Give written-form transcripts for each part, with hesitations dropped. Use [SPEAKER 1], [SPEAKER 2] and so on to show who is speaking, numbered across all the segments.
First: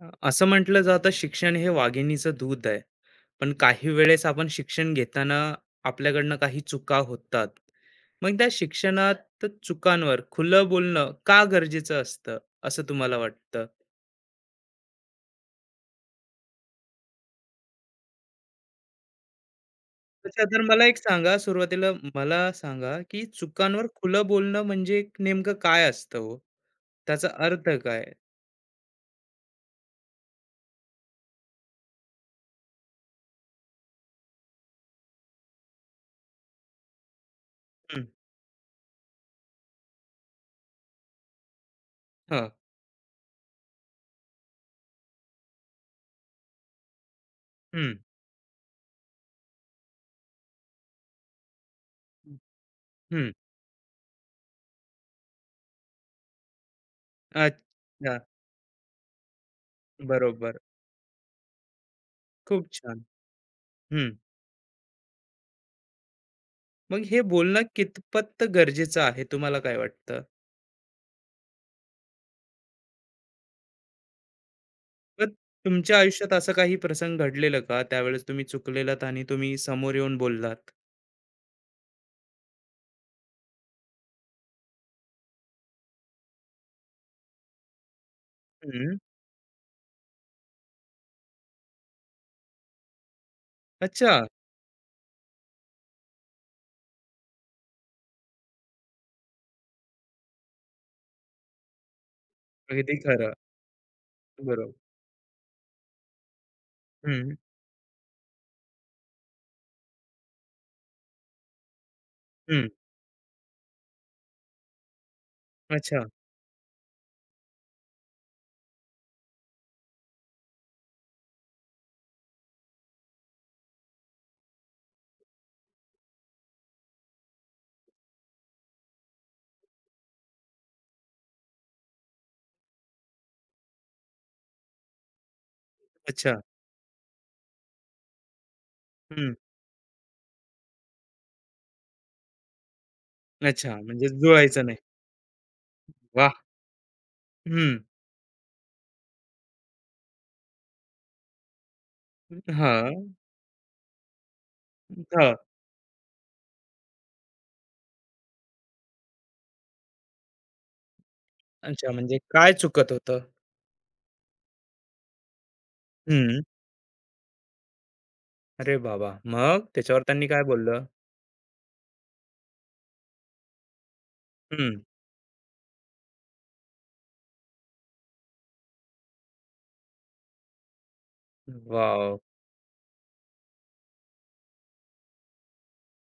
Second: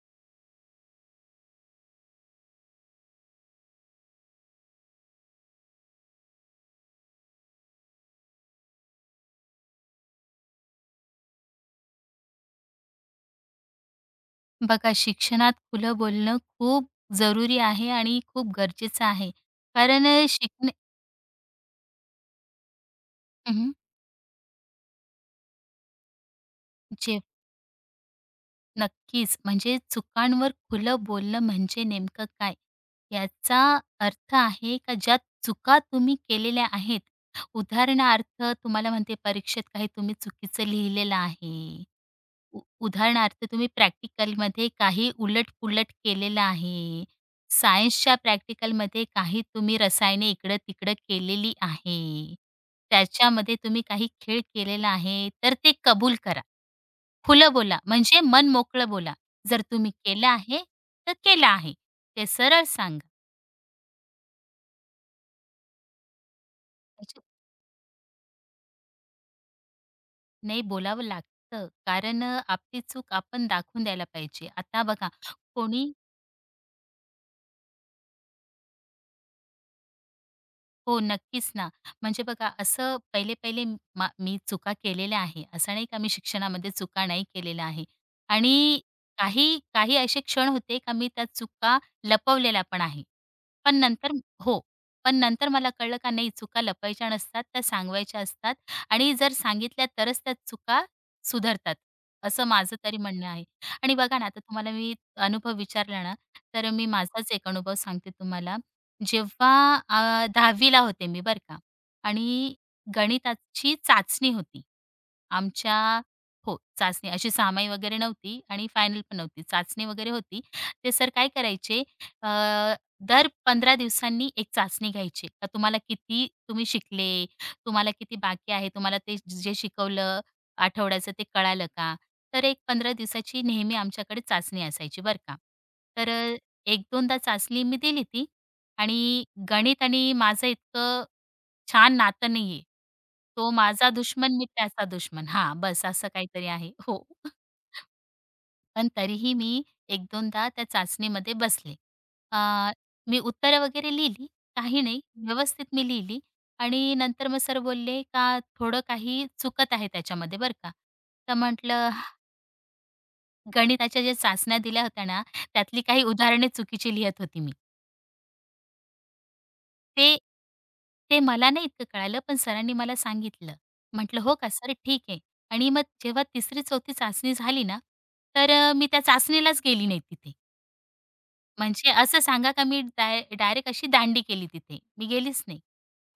[SPEAKER 1] असं म्हटलं जातं शिक्षण हे वाघिणीचं दूध आहे पण काही वेळेस आपण शिक्षण घेताना आपल्याकडनं काही चुका होतात मग त्या शिक्षणात चुकांवर खुलं बोलणं का गरजेचं असतं असं तुम्हाला वाटतं.
[SPEAKER 2] बघा शिक्षणात खुलं बोलणं खूप जरुरी आहे आणि खूप गरजेचं आहे. कारण
[SPEAKER 1] अच्छा, तर
[SPEAKER 2] शिकणे
[SPEAKER 1] मला एक सांगा, सुरुवातीला मला सांगा की
[SPEAKER 2] हं,
[SPEAKER 1] चुकांवर खुलं बोलणं म्हणजे नेमकं काय असतं हो?
[SPEAKER 2] जे
[SPEAKER 1] त्याचा अर्थ काय?
[SPEAKER 2] नक्कीच म्हणजे चुकांवर खुलं बोलणं म्हणजे नेमकं काय? याचा अर्थ आहे का ज्या चुका तुम्ही केलेल्या आहेत,
[SPEAKER 1] हं,
[SPEAKER 2] उदाहरणार्थ तुम्हाला म्हणते परीक्षेत काही तुम्ही चुकीचं लिहिलेलं आहे
[SPEAKER 1] हं,
[SPEAKER 2] उ उदाहरणार्थ तुम्ही प्रॅक्टिकलमध्ये काही उलट-पुलट केलेलं आहे.
[SPEAKER 1] हं,
[SPEAKER 2] सायन्सच्या प्रॅक्टिकलमध्ये काही तुम्ही रसायने इकडं-तिकडं केलेली आहे.
[SPEAKER 1] हं,
[SPEAKER 2] त्याच्यामध्ये तुम्ही काही खेळ केलेला आहे, तर ते कबूल करा. खुलं बोला,
[SPEAKER 1] अच्छा,
[SPEAKER 2] म्हणजे मन मोकळं बोला. जर तुम्ही केलं
[SPEAKER 1] बरोबर.
[SPEAKER 2] आहे, तर केलं आहे. ते सरळ
[SPEAKER 1] खूप छान.
[SPEAKER 2] सांगा.
[SPEAKER 1] हं, मग हे
[SPEAKER 2] म्हणजे
[SPEAKER 1] बोलणं कितपत गरजेचं आहे तुम्हाला काय वाटतं?
[SPEAKER 2] नाही बोलावं लागतं. कारण आपली चूक आपण दाखवून द्यायला पाहिजे. आता बघा
[SPEAKER 1] तर
[SPEAKER 2] कोणी
[SPEAKER 1] तुमच्या आयुष्यात असं काही प्रसंग घडलेलं का? त्यावेळेस तुम्ही चुकलेलात आणि तुम्ही समोर येऊन बोललात?
[SPEAKER 2] हो, नक्कीच ना. म्हणजे बघा असं पहिले-पहिले मी चुका केलेल्या आहे. असं नाही का मी शिक्षणामध्ये चुका नाही केलेल्या आहे. आणि
[SPEAKER 1] हं.
[SPEAKER 2] काही काही असे क्षण होते का मी त्या चुका लपवलेल्या पण आहे. पण नंतर
[SPEAKER 1] अच्छा.
[SPEAKER 2] हो. पण नंतर मला कळलं का नाही चुका लपवायच्या नसतात, त्या सांगवायच्या असतात आणि जर सांगितल्या तरच त्या चुका सुधारतात. असं माझं
[SPEAKER 1] अगदी
[SPEAKER 2] तरी म्हणणं
[SPEAKER 1] खरं.
[SPEAKER 2] आहे. आणि बघा ना आता तुम्हाला
[SPEAKER 1] बरोबर.
[SPEAKER 2] मी अनुभव विचारला ना, तर मी
[SPEAKER 1] हं,
[SPEAKER 2] माझाच एक अनुभव सांगते तुम्हाला. जेव्हा 10वी होते मी बरं का आणि
[SPEAKER 1] हं.
[SPEAKER 2] गणिताची चाचणी होती. आमच्या
[SPEAKER 1] अच्छा,
[SPEAKER 2] हो, चाचणी अशी सामाई वगैरे नव्हती आणि फायनल पण नव्हती. चाचणी वगैरे होती. ते सर काय करायचे अ, दर 15 दिवसांनी एक चाचणी घ्यायची. का तुम्हाला किती तुम्ही शिकले, तुम्हाला किती बाकी आहे, तुम्हाला ते जे शिकवलं आठवड्याचं ते कळालं का? तर एक 15 दिवसाची नेहमी आमच्याकडे चाचणी असायची बरं का. तर
[SPEAKER 1] अच्छा.
[SPEAKER 2] 1-2दा चाचणी मी दिली ती. आणि
[SPEAKER 1] हं.
[SPEAKER 2] गणित आणि माझं इतकं छान नातं नाहीये. तो
[SPEAKER 1] अच्छा.
[SPEAKER 2] माझा
[SPEAKER 1] म्हणजे
[SPEAKER 2] दुश्मन, मी
[SPEAKER 1] जुळायचं नाही.
[SPEAKER 2] त्याचा दुश्मन. हां, बस असं
[SPEAKER 1] वा.
[SPEAKER 2] काहीतरी आहे. हो.
[SPEAKER 1] हं.
[SPEAKER 2] पण तरीही मी एक 2दा त्या चाचणीमध्ये बसले. अ,
[SPEAKER 1] हां,
[SPEAKER 2] मी उत्तरं वगैरे लिहिली, काही नाही,
[SPEAKER 1] हां.
[SPEAKER 2] व्यवस्थित मी लिहिली आणि नंतर मग सर बोलले का थोडं काही चुकत आहे त्याच्यामध्ये बरं का. तर म्हटलं
[SPEAKER 1] अच्छा, म्हणजे काय चुकत होतं?
[SPEAKER 2] गणिताच्या ज्या चाचण्या दिल्या होत्या ना, त्यातली काही
[SPEAKER 1] हं.
[SPEAKER 2] उदाहरणे चुकीची लिहित होती मी.
[SPEAKER 1] अरे बाबा! मग त्याच्यावर
[SPEAKER 2] ते
[SPEAKER 1] त्यांनी काय बोललं?
[SPEAKER 2] ते मला नाही इतकं कळालं, पण सरांनी मला सांगितलं. म्हटलं, "हो का सर?
[SPEAKER 1] हं.
[SPEAKER 2] ठीक आहे." आणि मग जेव्हा 3री-4थी चाचणी झाली ना, तर मी त्या चाचणीलाच गेली नाही तिथे. म्हणजे
[SPEAKER 1] वॉव!
[SPEAKER 2] असं सांगा का मी डायरेक्ट अशी दांडी केली तिथे. मी गेलीच नाही.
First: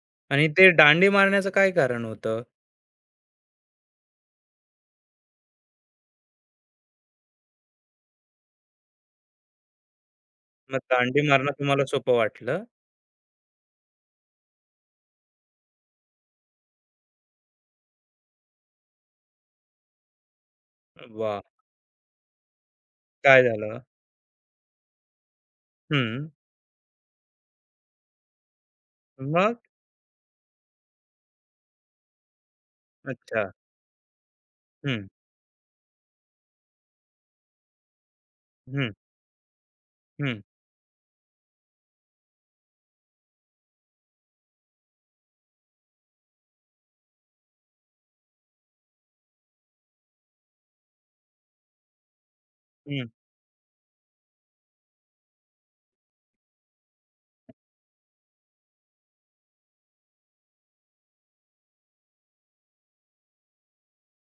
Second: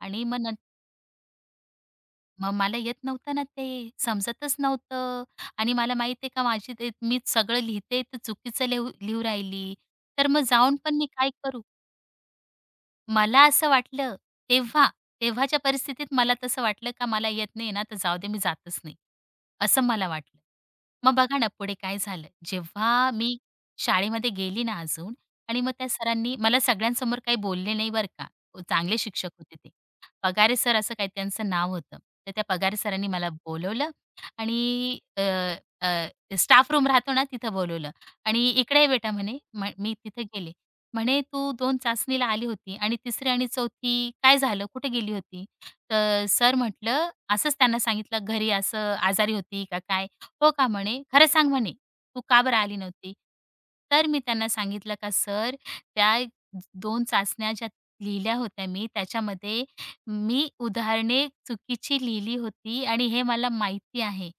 [SPEAKER 2] आणि मग
[SPEAKER 1] आणि ते दांडी मारण्याचं काय कारण होतं?
[SPEAKER 2] मग मला येत नव्हतं ना ते, समजतच नव्हतं आणि मला माहीत आहे का माझी ते मी सगळं लिहिते, तर चुकीचं लिहू लिहू राहिली. तर मग जाऊन
[SPEAKER 1] मग
[SPEAKER 2] पण मी
[SPEAKER 1] दांडी
[SPEAKER 2] काय
[SPEAKER 1] मारणं
[SPEAKER 2] करू?
[SPEAKER 1] तुम्हाला सोपं वाटलं.
[SPEAKER 2] मला असं वाटलं तेव्हा, तेव्हाच्या परिस्थितीत मला तसं वाटलं का मला येत नाही ना, तर जाऊ दे मी जातच नाही, असं मला वाटलं. मग बघा
[SPEAKER 1] वाह!
[SPEAKER 2] ना पुढे काय झालं. जेव्हा मी
[SPEAKER 1] काय झालं?
[SPEAKER 2] शाळेमध्ये गेली ना अजून आणि मग त्या
[SPEAKER 1] हं.
[SPEAKER 2] सरांनी मला सगळ्यांसमोर काही बोलले नाही बरं का. चांगले शिक्षक होते
[SPEAKER 1] मग?
[SPEAKER 2] ते. पगारे सर असं काही त्यांचं नाव होतं. तर त्या पगारे सरांनी मला
[SPEAKER 1] अच्छा.
[SPEAKER 2] बोलवलं आणि
[SPEAKER 1] हं,
[SPEAKER 2] अ, अ, स्टाफ रूम राहतो ना तिथं बोलवलं आणि "इकडे ये
[SPEAKER 1] हं,
[SPEAKER 2] बेटा" म्हणे. मी तिथे
[SPEAKER 1] हं,
[SPEAKER 2] गेले. म्हणे तू दोन चाचणीला आली होती आणि 3री आणि 4थी काय झालं? कुठे गेली होती? तर सर म्हटलं असंच त्यांना सांगितलं घरी असं आजारी होती का काय? हो का म्हणे. खरं सांग म्हणे, तू का बरं आली
[SPEAKER 1] हं,
[SPEAKER 2] नव्हती? तर मी त्यांना सांगितलं का सर त्या 2 चाचण्या ज्या लिहिल्या होत्या मी त्याच्यामध्ये मी उदाहरणे चुकीची लिहिली होती आणि हे मला माहिती आहे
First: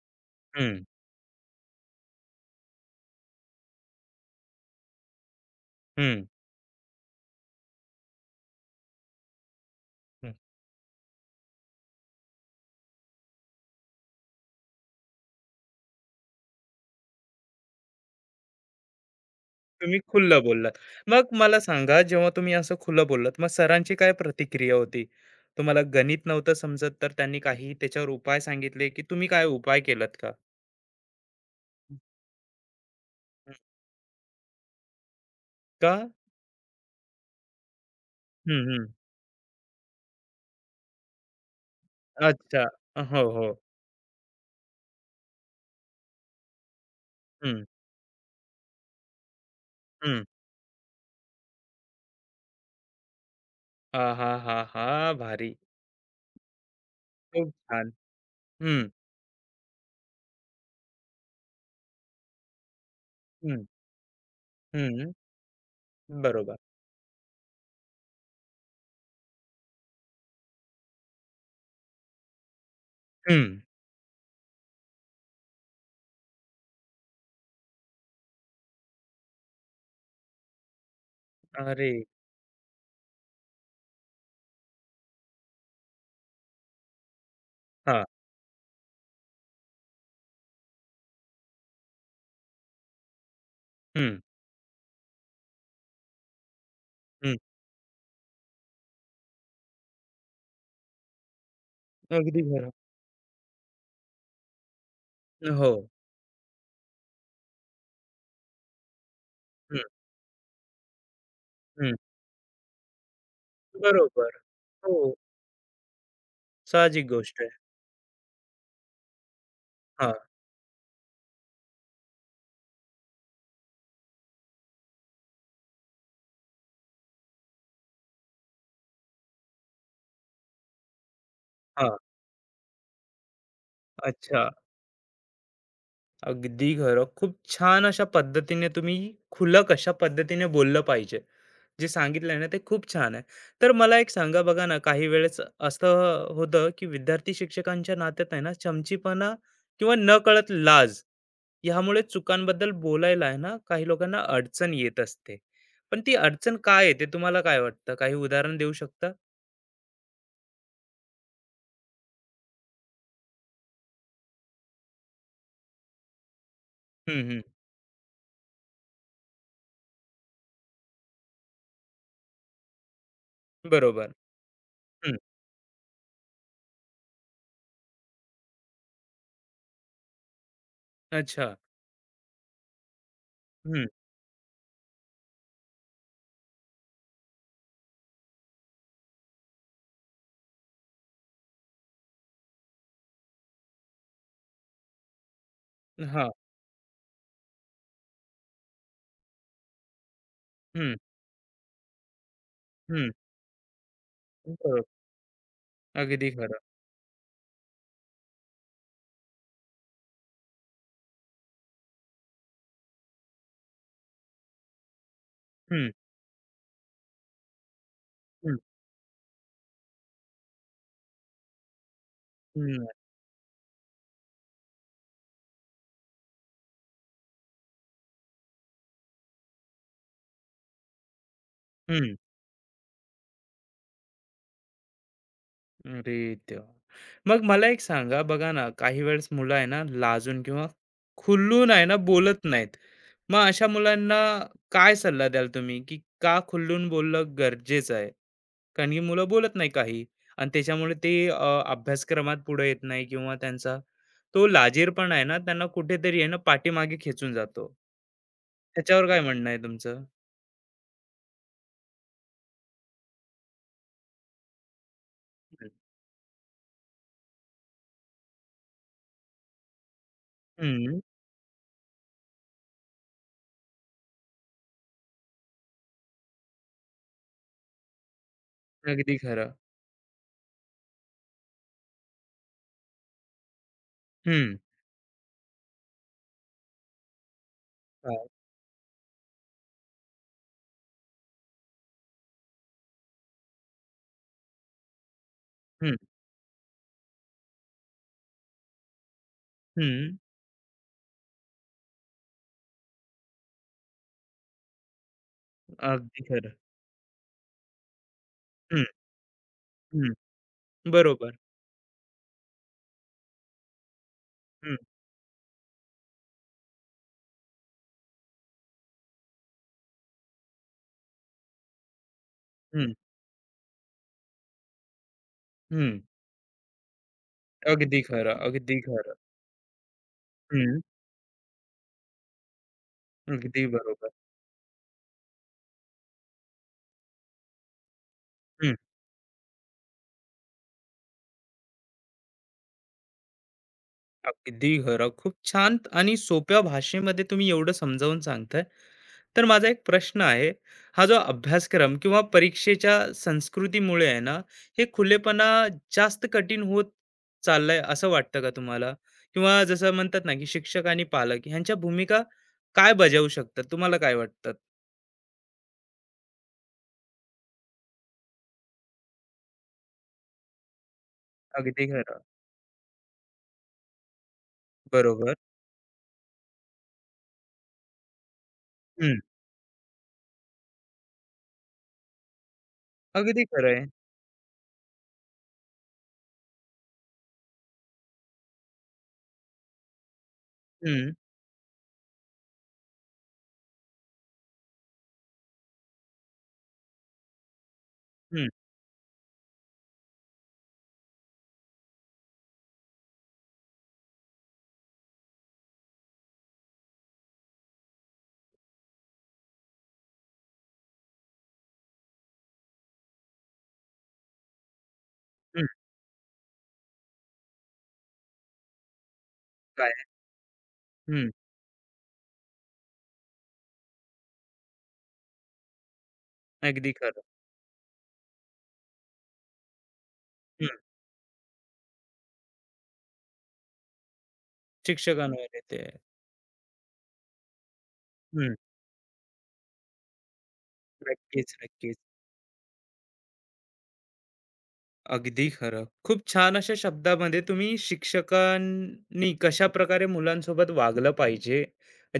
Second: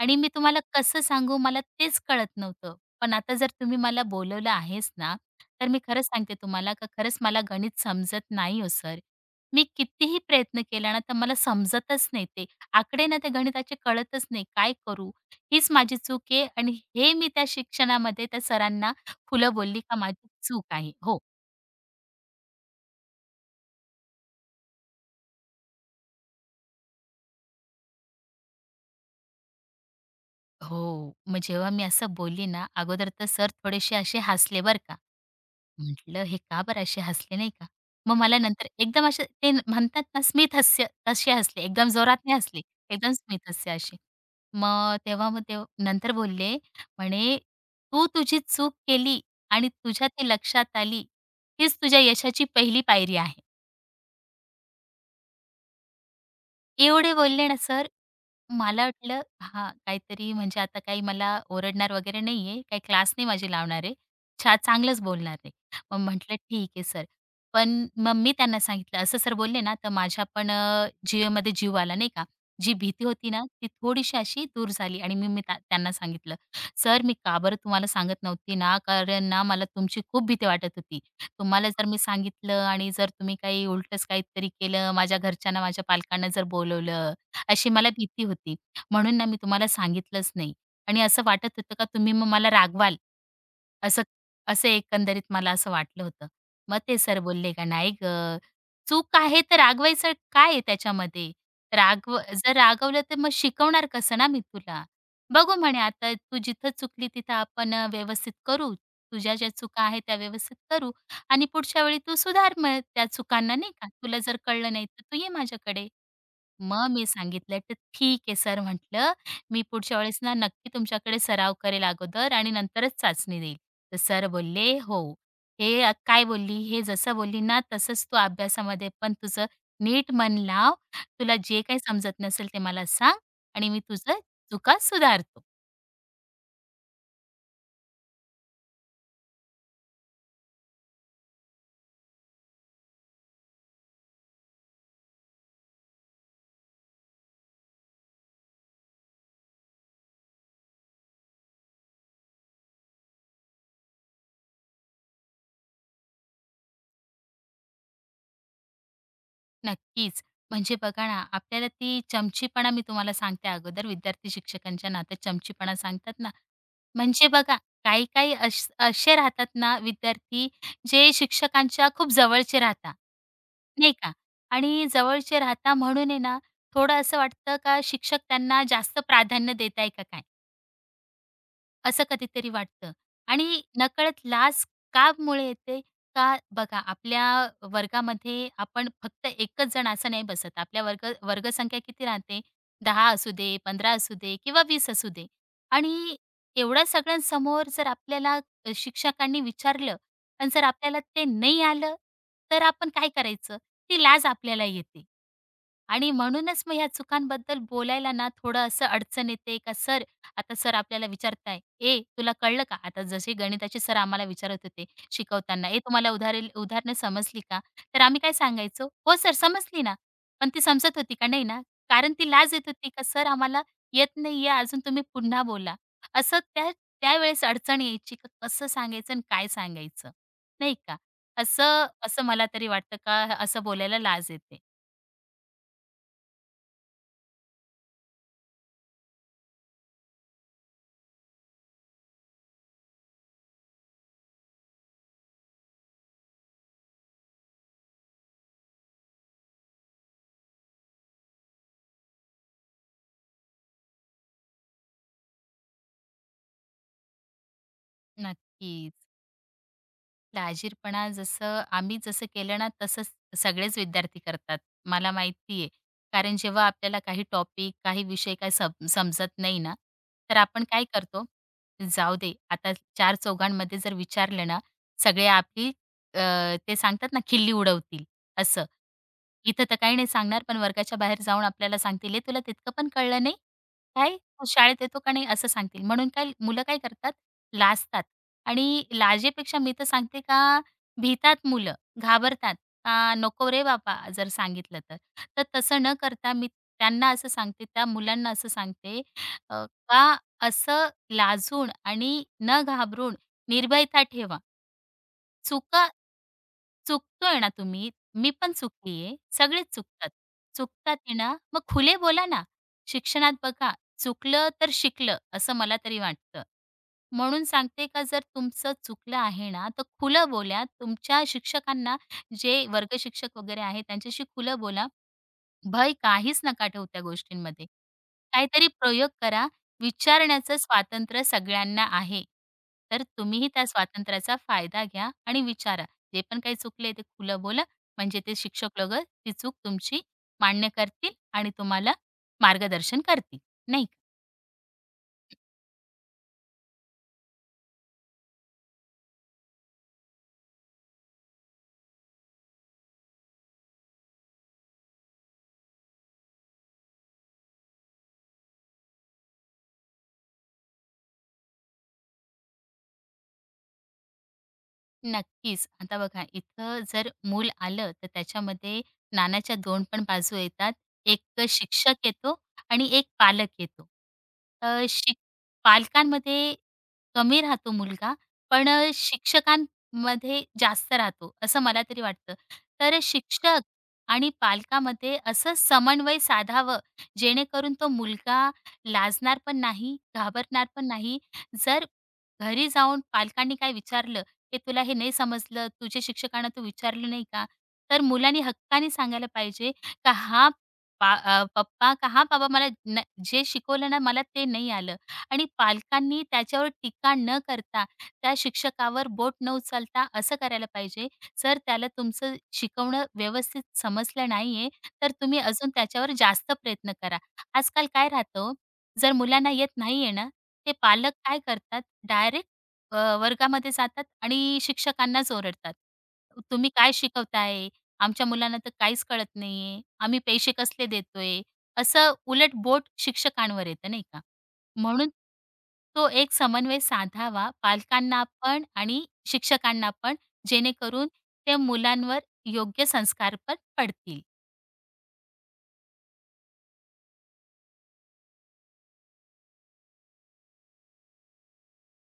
[SPEAKER 2] आणि मी तुम्हाला
[SPEAKER 1] हं,
[SPEAKER 2] कसं सांगू मला तेच कळत नव्हतं. पण आता जर तुम्ही मला बोलवलं आहेस ना, तर मी खरंच
[SPEAKER 1] हं,
[SPEAKER 2] सांगते तुम्हाला का खरंच मला गणित समजत नाही हो सर. मी कितीही
[SPEAKER 1] हं.
[SPEAKER 2] प्रयत्न केला ना, तर मला समजतच नाही ते. आकडे ना ते गणिताचे कळतच नाही. काय करू? हीच माझी चूक आहे आणि हे मी त्या शिक्षणामध्ये त्या सरांना खुलं बोलली का
[SPEAKER 1] तुम्ही
[SPEAKER 2] माझी
[SPEAKER 1] खुलं
[SPEAKER 2] चूक
[SPEAKER 1] बोललात.
[SPEAKER 2] आहे. हो.
[SPEAKER 1] मग मला सांगा, जेव्हा तुम्ही असं खुलं बोललात, मग सरांची काय प्रतिक्रिया होती? तुम्हाला गणित नव्हतं समजत तर त्यांनी काही त्याच्यावर उपाय सांगितले, की तुम्ही काय उपाय केलात का?
[SPEAKER 2] हो. मग जेव्हा मी असं बोलली ना, अगोदर तर सर
[SPEAKER 1] हं.
[SPEAKER 2] थोडेसे असे हसले बरं का.
[SPEAKER 1] का?
[SPEAKER 2] म्हटलं हे का बरं असे हसले नाही का? मग मला
[SPEAKER 1] हं,
[SPEAKER 2] नंतर
[SPEAKER 1] हं.
[SPEAKER 2] एकदम असे ते म्हणतात ना स्मित हास्य तसे हसले. एकदम जोरात नाही हसले.
[SPEAKER 1] अच्छा.
[SPEAKER 2] एकदम
[SPEAKER 1] हो,
[SPEAKER 2] स्मित
[SPEAKER 1] हो.
[SPEAKER 2] हास्य असे. मग तेव्हा मग ते नंतर बोलले म्हणे,
[SPEAKER 1] हं,
[SPEAKER 2] "तू तुझी चूक केली आणि तुझ्या
[SPEAKER 1] हं.
[SPEAKER 2] ती लक्षात आली. हीच तुझ्या यशाची पहिली पायरी आहे."
[SPEAKER 1] आहाहाहा! भारी.
[SPEAKER 2] एवढे बोलले
[SPEAKER 1] खूप
[SPEAKER 2] ना सर
[SPEAKER 1] छान.
[SPEAKER 2] मला
[SPEAKER 1] हं,
[SPEAKER 2] वाटलं हां, काहीतरी म्हणजे आता काही मला ओरडणार वगैरे नाहीये, काही क्लास नाही माझी
[SPEAKER 1] हं,
[SPEAKER 2] लावणार आहे. छान चांगलंच
[SPEAKER 1] हं.
[SPEAKER 2] बोलणार आहे. मग म्हटलं
[SPEAKER 1] बरोबर.
[SPEAKER 2] ठीक आहे सर. पण मग मी त्यांना सांगितलं असं सर बोलले ना, तर माझ्या पण जीवेमध्ये जीव आला नाही का. जी भीती होती ना,
[SPEAKER 1] हं.
[SPEAKER 2] ती थोडीशी अशी दूर झाली आणि मी मी त्या त्यांना सांगितलं, "सर मी का बरं तुम्हाला सांगत नव्हती ना, कारण ना मला तुमची खूप भीती वाटत होती. तुम्हाला जर
[SPEAKER 1] अरे!
[SPEAKER 2] मी सांगितलं आणि जर तुम्ही काही उलटंच काहीतरी केलं, माझ्या घरच्यांना, माझ्या पालकांना जर बोलवलं अशी मला
[SPEAKER 1] हां.
[SPEAKER 2] भीती होती. म्हणून ना मी तुम्हाला सांगितलंच नाही आणि असं वाटत होतं का तुम्ही मग मला रागवाल. असं
[SPEAKER 1] हं,
[SPEAKER 2] असं एकंदरीत मला असं वाटलं होतं. मग ते सर
[SPEAKER 1] हं.
[SPEAKER 2] बोलले का "नाही गं, चूक आहे तर रागवायचं काय आहे त्याच्यामध्ये?
[SPEAKER 1] अगदी
[SPEAKER 2] जर
[SPEAKER 1] खरं.
[SPEAKER 2] रागवलं तर मग शिकवणार कसं ना मी तुला? बघू
[SPEAKER 1] हो.
[SPEAKER 2] म्हणे आता तू जिथं चुकली तिथं आपण व्यवस्थित करू. तुझ्या ज्या
[SPEAKER 1] हं,
[SPEAKER 2] चुका आहेत त्या व्यवस्थित करू आणि पुढच्या
[SPEAKER 1] हं.
[SPEAKER 2] वेळी तू सुधार मग त्या चुकांना नाही का? तुला
[SPEAKER 1] बरोबर.
[SPEAKER 2] जर कळलं नाही तर
[SPEAKER 1] हो,
[SPEAKER 2] तू ये माझ्याकडे." मग मी
[SPEAKER 1] साहजिक गोष्ट आहे.
[SPEAKER 2] सांगितलं, "तर ठीक आहे सर," म्हटलं, "मी पुढच्या
[SPEAKER 1] हां,
[SPEAKER 2] वेळेस ना नक्की तुमच्याकडे सराव करेल अगोदर आणि नंतरच चाचणी देईल." तर सर बोलले, "हो, हे काय बोलली, हे जसं बोलली ना तसंच तू अभ्यासामध्ये पण तुझं नीट मन लाव. तुला जे काही
[SPEAKER 1] हां.
[SPEAKER 2] समजत नसेल ते मला सांग आणि मी तुझं
[SPEAKER 1] अच्छा.
[SPEAKER 2] चुका सुधारतो."
[SPEAKER 1] अगदी खरं. खूप छान अशा पद्धतीने तुम्ही खुलं कशा पद्धतीने बोललं पाहिजे. जे सांगितलंय ना ते खूप छान आहे. तर मला एक सांगा, बघा ना, काही वेळेस असं होतं, की विद्यार्थी शिक्षकांच्या नात्यात आहे ना, चमचीपणा किंवा नकळत लाज ह्यामुळे चुकांबद्दल बोलायला आहे ना, काही लोकांना अडचण येत असते. पण ती अडचण काय येते तुम्हाला काय वाटतं? काही उदाहरण देऊ शकता?
[SPEAKER 2] नक्कीच. म्हणजे बघा ना, आपल्याला ती चमचीपणा मी तुम्हाला सांगते अगोदर विद्यार्थी शिक्षकांच्या नात्यात चमचीपणा सांगतात ना, म्हणजे
[SPEAKER 1] हं, हं.
[SPEAKER 2] बघा, काही-काही असे राहतात ना विद्यार्थी, जे शिक्षकांच्या खूप जवळचे राहता, नाही का?
[SPEAKER 1] बरोबर.
[SPEAKER 2] आणि
[SPEAKER 1] हं.
[SPEAKER 2] जवळचे राहता म्हणून आहे ना, थोडं असं वाटतं का शिक्षक त्यांना जास्त प्राधान्य देत आहे का काय?
[SPEAKER 1] अच्छा.
[SPEAKER 2] असं कधीतरी वाटतं आणि
[SPEAKER 1] हं.
[SPEAKER 2] नकळत लाज का मुळे येते का बघा आपल्या वर्गामध्ये आपण फक्त एकच जण असं नाही बसत आपल्या वर्गसंख्या किती राहते 10 असू दे 15 असू दे किंवा 20 असू दे आणि
[SPEAKER 1] हां.
[SPEAKER 2] एवढ्या सगळ्यांसमोर जर आपल्याला शिक्षकांनी विचारलं आणि जर
[SPEAKER 1] हं,
[SPEAKER 2] आपल्याला ते नाही आलं तर आपण काय
[SPEAKER 1] हं.
[SPEAKER 2] करायचं ती लाज आपल्याला
[SPEAKER 1] बरोबर.
[SPEAKER 2] येते आणि
[SPEAKER 1] अगदी खरं.
[SPEAKER 2] म्हणूनच मग ह्या चुकांबद्दल बोलायला ना थोडं असं अडचण येते का सर आता सर आपल्याला विचारताय, "ए तुला कळलं का?" आता जसे गणिताचे सर आम्हाला विचारत होते शिकवताना, "ए
[SPEAKER 1] हं,
[SPEAKER 2] तुम्हाला उदाहरणं समजली का?" तर आम्ही काय
[SPEAKER 1] हं.
[SPEAKER 2] सांगायचो, "हो सर समजली ना." पण ती समजत होती का? नाही ना. कारण ती लाज येत
[SPEAKER 1] हं,
[SPEAKER 2] होती का, "सर आम्हाला येत नाहीये अजून तुम्ही पुन्हा बोला." असं त्या त्यावेळेस अडचण यायची का कसं सांगायचं आणि काय सांगायचं, नाही का? असं
[SPEAKER 1] हं.
[SPEAKER 2] असं मला तरी वाटतं का असं बोलायला लाज येते.
[SPEAKER 1] अरे देवा! मग मला एक सांगा, बघा ना, काही वेळेस मुलं आहे ना, लाजून किंवा खुलून आहे ना, बोलत नाहीत. मग अशा मुलांना काय सल्ला द्याल तुम्ही, की का खुलून बोलणं गरजेचं आहे? कारण की मुलं बोलत नाही काही आणि त्याच्यामुळे ते अभ्यासक्रमात पुढे येत नाही किंवा त्यांचा तो लाजिरपणा आहे ना, त्यांना कुठेतरी आहे ना, पाठीमागे खेचून जातो. त्याच्यावर
[SPEAKER 2] नक्कीच.
[SPEAKER 1] काय म्हणणं आहे तुमचं?
[SPEAKER 2] लाजीरपणा जसं आम्ही जसं केलं ना, तसंच सगळेच विद्यार्थी करतात. मला माहिती आहे. कारण जेव्हा आपल्याला काही टॉपिक, काही विषय काही समजत नाही ना, तर आपण काय
[SPEAKER 1] हं,
[SPEAKER 2] करतो, जाऊ दे आता चार चौघांमध्ये जर विचारलं ना, सगळे आपली अ, ते सांगतात ना, खिल्ली उडवतील असं.
[SPEAKER 1] अगदी खरं.
[SPEAKER 2] इथं तर काही नाही सांगणार, पण वर्गाच्या बाहेर जाऊन आपल्याला सांगतील, "हे तुला तितकं पण कळलं नाही? काय? तू
[SPEAKER 1] हं.
[SPEAKER 2] शाळेत येतो का नाही?" असं सांगतील. म्हणून काय मुलं काय करतात, लाजतात
[SPEAKER 1] हां.
[SPEAKER 2] आणि लाजेपेक्षा मी तर सांगते का भीतात मुलं, घाबरतात का नको रे बाबा जर सांगितलं तर. तर तसं न
[SPEAKER 1] हं,
[SPEAKER 2] करता मी त्यांना असं सांगते, त्या मुलांना असं सांगते अ,
[SPEAKER 1] हं.
[SPEAKER 2] का असं लाजून आणि न घाबरून निर्भयता ठेवा. चुका
[SPEAKER 1] अगदी खरं.
[SPEAKER 2] चुकतोय ना तुम्ही, मी पण
[SPEAKER 1] हं,
[SPEAKER 2] चुकली सगळेच चुकतात.
[SPEAKER 1] हं.
[SPEAKER 2] चुकतात आहे ना,
[SPEAKER 1] बरोबर.
[SPEAKER 2] मग खुले बोला ना. शिक्षणात बघा, चुकलं तर
[SPEAKER 1] हं,
[SPEAKER 2] शिकलं असं मला तरी वाटतं. म्हणून सांगते का जर तुमचं चुकलं आहे ना, तर खुलं बोला. तुमच्या शिक्षकांना जे
[SPEAKER 1] हं,
[SPEAKER 2] वर्ग शिक्षक वगैरे आहेत त्यांच्याशी खुलं बोला. भय
[SPEAKER 1] हं.
[SPEAKER 2] काहीच नका ठेवू त्या गोष्टींमध्ये.
[SPEAKER 1] अगदी खरं,
[SPEAKER 2] काहीतरी
[SPEAKER 1] अगदी
[SPEAKER 2] प्रयोग
[SPEAKER 1] खरं.
[SPEAKER 2] करा. विचारण्याचं
[SPEAKER 1] हं,
[SPEAKER 2] स्वातंत्र्य सगळ्यांना आहे. तर तुम्हीही त्या
[SPEAKER 1] अगदी बरोबर.
[SPEAKER 2] स्वातंत्र्याचा फायदा घ्या आणि विचारा. जे पण काही चुकले ते खुलं बोला. म्हणजे ते
[SPEAKER 1] हं,
[SPEAKER 2] शिक्षक लोकं ती चूक तुमची मान्य करतील आणि तुम्हाला मार्गदर्शन करतील, नाही का?
[SPEAKER 1] अगदी खरं. खूप छान आणि सोप्या भाषेमध्ये तुम्ही एवढं समजावून सांगताय. तर माझा एक प्रश्न आहे, हा जो अभ्यासक्रम किंवा परीक्षेच्या संस्कृतीमुळे आहे ना, हे खुलेपणा जास्त कठीण होत चाललंय असं वाटतं का तुम्हाला? किंवा जसं म्हणतात ना, की शिक्षक आणि पालक ह्यांच्या भूमिका काय बजावू शकतात? तुम्हाला काय वाटतं?
[SPEAKER 2] नक्कीच. आता बघा इथं जर मूल आलं, तर त्याच्यामध्ये नाण्याच्या 2 पण बाजू येतात. एक
[SPEAKER 1] अगदी
[SPEAKER 2] शिक्षक
[SPEAKER 1] खरं.
[SPEAKER 2] येतो आणि एक पालक येतो. अ, शिक
[SPEAKER 1] बरोबर.
[SPEAKER 2] पालकांमध्ये कमी राहतो मुलगा, पण शिक्षकांमध्ये जास्त राहतो, असं मला तरी वाटतं. तर
[SPEAKER 1] अगदी
[SPEAKER 2] शिक्षक
[SPEAKER 1] खरं आहे.
[SPEAKER 2] आणि पालकामध्ये असं समन्वय साधावं, जेणेकरून तो मुलगा लाजणार पण नाही, घाबरणार पण
[SPEAKER 1] हं,
[SPEAKER 2] नाही. जर घरी जाऊन पालकांनी काय विचारलं, हे तुला हे नाही समजलं, तुझ्या शिक्षकांना तू विचारलं नाही का? तर मुलांनी
[SPEAKER 1] हं,
[SPEAKER 2] हक्काने सांगायला पाहिजे का हा पप्पा का हा बाबा मला जे शिकवलं ना मला ते नाही आलं. आणि पालकांनी त्याच्यावर टीका न करता, त्या शिक्षकावर बोट न उचलता असं करायला पाहिजे. "सर त्याला तुमचं शिकवणं व्यवस्थित समजलं नाहीये, तर तुम्ही
[SPEAKER 1] हं.
[SPEAKER 2] अजून त्याच्यावर जास्त प्रयत्न करा." आजकाल काय राहतं हो, जर मुलांना येत
[SPEAKER 1] काय?
[SPEAKER 2] नाहीये ना, ते पालक
[SPEAKER 1] हं.
[SPEAKER 2] काय करतात डायरेक्ट वर्गामध्ये जातात आणि शिक्षकांनाच ओरडतात. तुम्ही
[SPEAKER 1] अगदी
[SPEAKER 2] काय
[SPEAKER 1] खरं.
[SPEAKER 2] शिकवताय? आमच्या मुलांना तर काहीच कळत नाहीये. आम्ही पैसे
[SPEAKER 1] हं.
[SPEAKER 2] कसले देतोय? असं उलट बोट शिक्षकांवर येतं नाही का? म्हणून
[SPEAKER 1] शिक्षकांवर येते.
[SPEAKER 2] तो एक समन्वय साधावा पालकांना
[SPEAKER 1] हं.
[SPEAKER 2] पण आणि शिक्षकांना पण, जेणेकरून
[SPEAKER 1] नक्कीच,
[SPEAKER 2] त्या
[SPEAKER 1] नक्कीच.
[SPEAKER 2] मुलांवर योग्य संस्कार पण पडतील.
[SPEAKER 1] अगदी खरं. खूप छान अशा शब्दामध्ये तुम्ही शिक्षकांनी कशाप्रकारे मुलांसोबत वागलं पाहिजे,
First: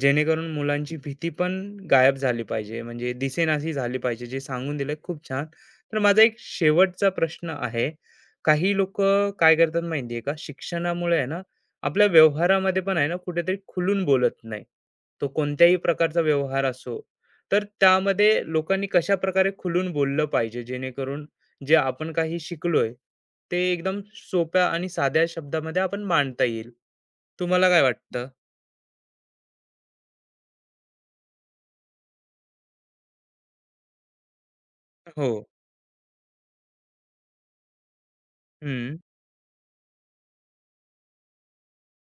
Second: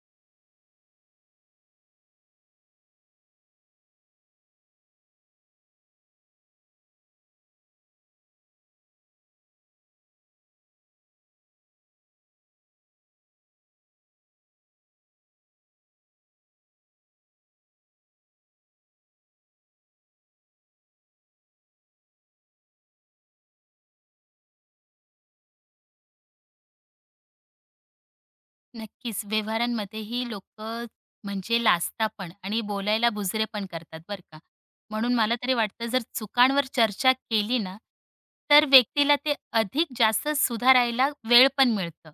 [SPEAKER 1] जेणेकरून मुलांची भीती पण गायब झाली पाहिजे, म्हणजे दिसेनाशी झाली पाहिजे, जे सांगून दिलं खूप छान. तर माझा एक शेवटचा प्रश्न आहे. काही लोकं काय करतात माहिती का, शिक्षणामुळे आहे ना, आपल्या व्यवहारामध्ये पण आहे ना, कुठेतरी खुलून बोलत नाही. तो कोणत्याही प्रकारचा व्यवहार असो, तर त्यामध्ये लोकांनी कशाप्रकारे खुलून बोललं पाहिजे, जेणेकरून जे आपण काही शिकलोय ते एकदम सोप्या आणि साध्या शब्दामध्ये आपण मांडता येईल. तुम्हाला काय वाटतं?
[SPEAKER 2] नक्कीच. व्यवहारांमध्येही लोकं म्हणजे लाजता पण आणि बोलायला बुजरे पण करतात बरं का. म्हणून
[SPEAKER 1] हो.
[SPEAKER 2] मला तरी वाटतं जर चुकांवर चर्चा केली ना, तर
[SPEAKER 1] हं.
[SPEAKER 2] व्यक्तीला ते अधिक जास्त सुधारायला वेळ पण मिळतं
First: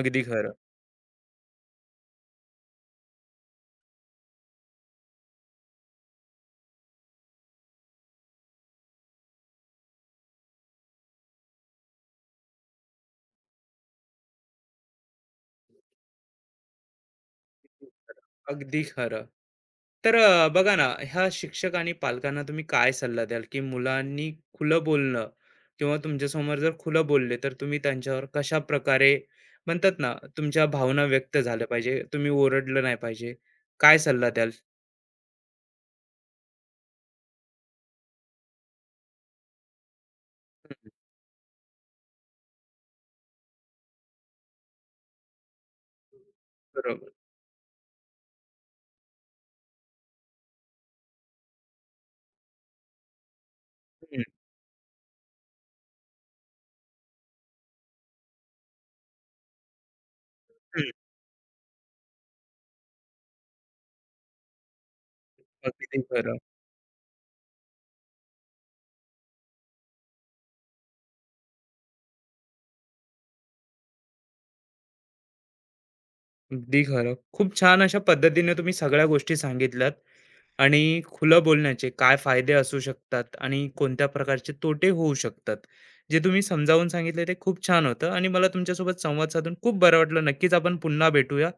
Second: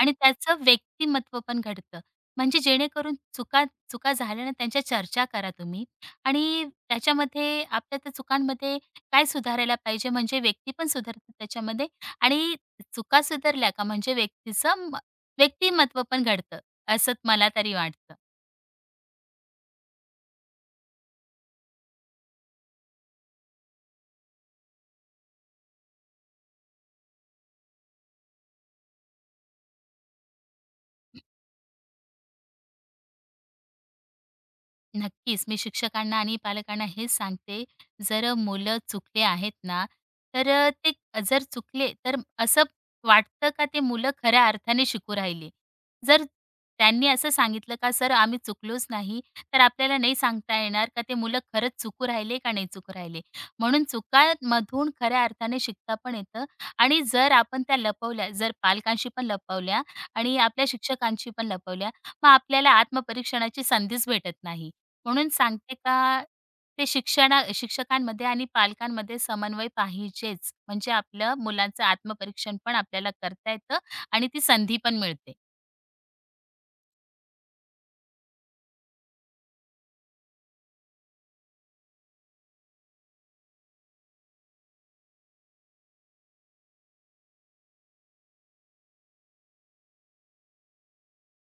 [SPEAKER 2] आणि
[SPEAKER 1] अगदी खरं.
[SPEAKER 2] त्याचं व्यक्तिमत्व पण घडतं. म्हणजे जेणेकरून चुका चुका झाल्या ना त्यांच्या चर्चा करा तुम्ही आणि त्याच्यामध्ये आपल्या त्या चुकांमध्ये काय सुधारायला पाहिजे म्हणजे व्यक्ती पण सुधारते त्याच्यामध्ये आणि चुका सुधारल्या का म्हणजे व्यक्तीचं व्यक्तिमत्व पण घडतं, असं मला तरी वाटतं.
[SPEAKER 1] अगदी खरं. तर बघा ना, ह्या शिक्षक आणि पालकांना तुम्ही काय सल्ला द्याल, की मुलांनी खुलं बोलणं किंवा तुमच्यासमोर जर खुलं बोलले, तर तुम्ही त्यांच्यावर कशाप्रकारे म्हणतात ना, तुमच्या भावना व्यक्त झाल्या पाहिजे, तुम्ही ओरडलं नाही पाहिजे. काय सल्ला द्याल?
[SPEAKER 2] नक्कीच. मी शिक्षकांना आणि पालकांना हेच सांगते, जर मुलं चुकले आहेत ना, तर
[SPEAKER 1] हं.
[SPEAKER 2] ते जर चुकले, तर असं वाटतं का ते मुलं खऱ्या अर्थाने शिकू राहिले. जर त्यांनी
[SPEAKER 1] बरोबर.
[SPEAKER 2] असं सांगितलं का "सर आम्ही चुकलोच नाही," तर आपल्याला नाही सांगता येणार का ते मुलं खरंच चुकू राहिले का नाही चुकू राहिले. म्हणून
[SPEAKER 1] हं,
[SPEAKER 2] चुकांमधून खऱ्या अर्थाने शिकता पण येतं आणि जर आपण त्या लपवल्या, जर पालकांशी पण लपवल्या आणि आपल्या
[SPEAKER 1] हं.
[SPEAKER 2] शिक्षकांशी पण लपवल्या, मग आपल्याला आत्मपरीक्षणाची संधीच भेटत नाही. म्हणून सांगते
[SPEAKER 1] अगदी
[SPEAKER 2] का
[SPEAKER 1] खरं.
[SPEAKER 2] ते शिक्षकांमध्ये आणि पालकांमध्ये समन्वय पाहिजेच. म्हणजे आपलं मुलांचं आत्मपरीक्षण पण आपल्याला करता येतं आणि ती संधी पण मिळते.
[SPEAKER 1] अगदी खरं. खूप छान अशा पद्धतीने तुम्ही सगळ्या गोष्टी सांगितल्यात आणि खुलं बोलण्याचे काय फायदे असू शकतात आणि कोणत्या प्रकारचे तोटे होऊ शकतात. जे तुम्ही समजावून सांगितले ते खूप छान होतं आणि मला तुमच्यासोबत संवाद साधून खूप बरं वाटलं. नक्कीच आपण पुन्हा भेटूया.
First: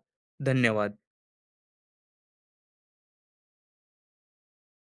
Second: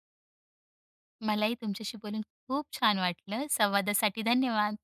[SPEAKER 1] धन्यवाद.
[SPEAKER 2] मलाही तुमच्याशी बोलून खूप छान वाटलं. संवादासाठी धन्यवाद.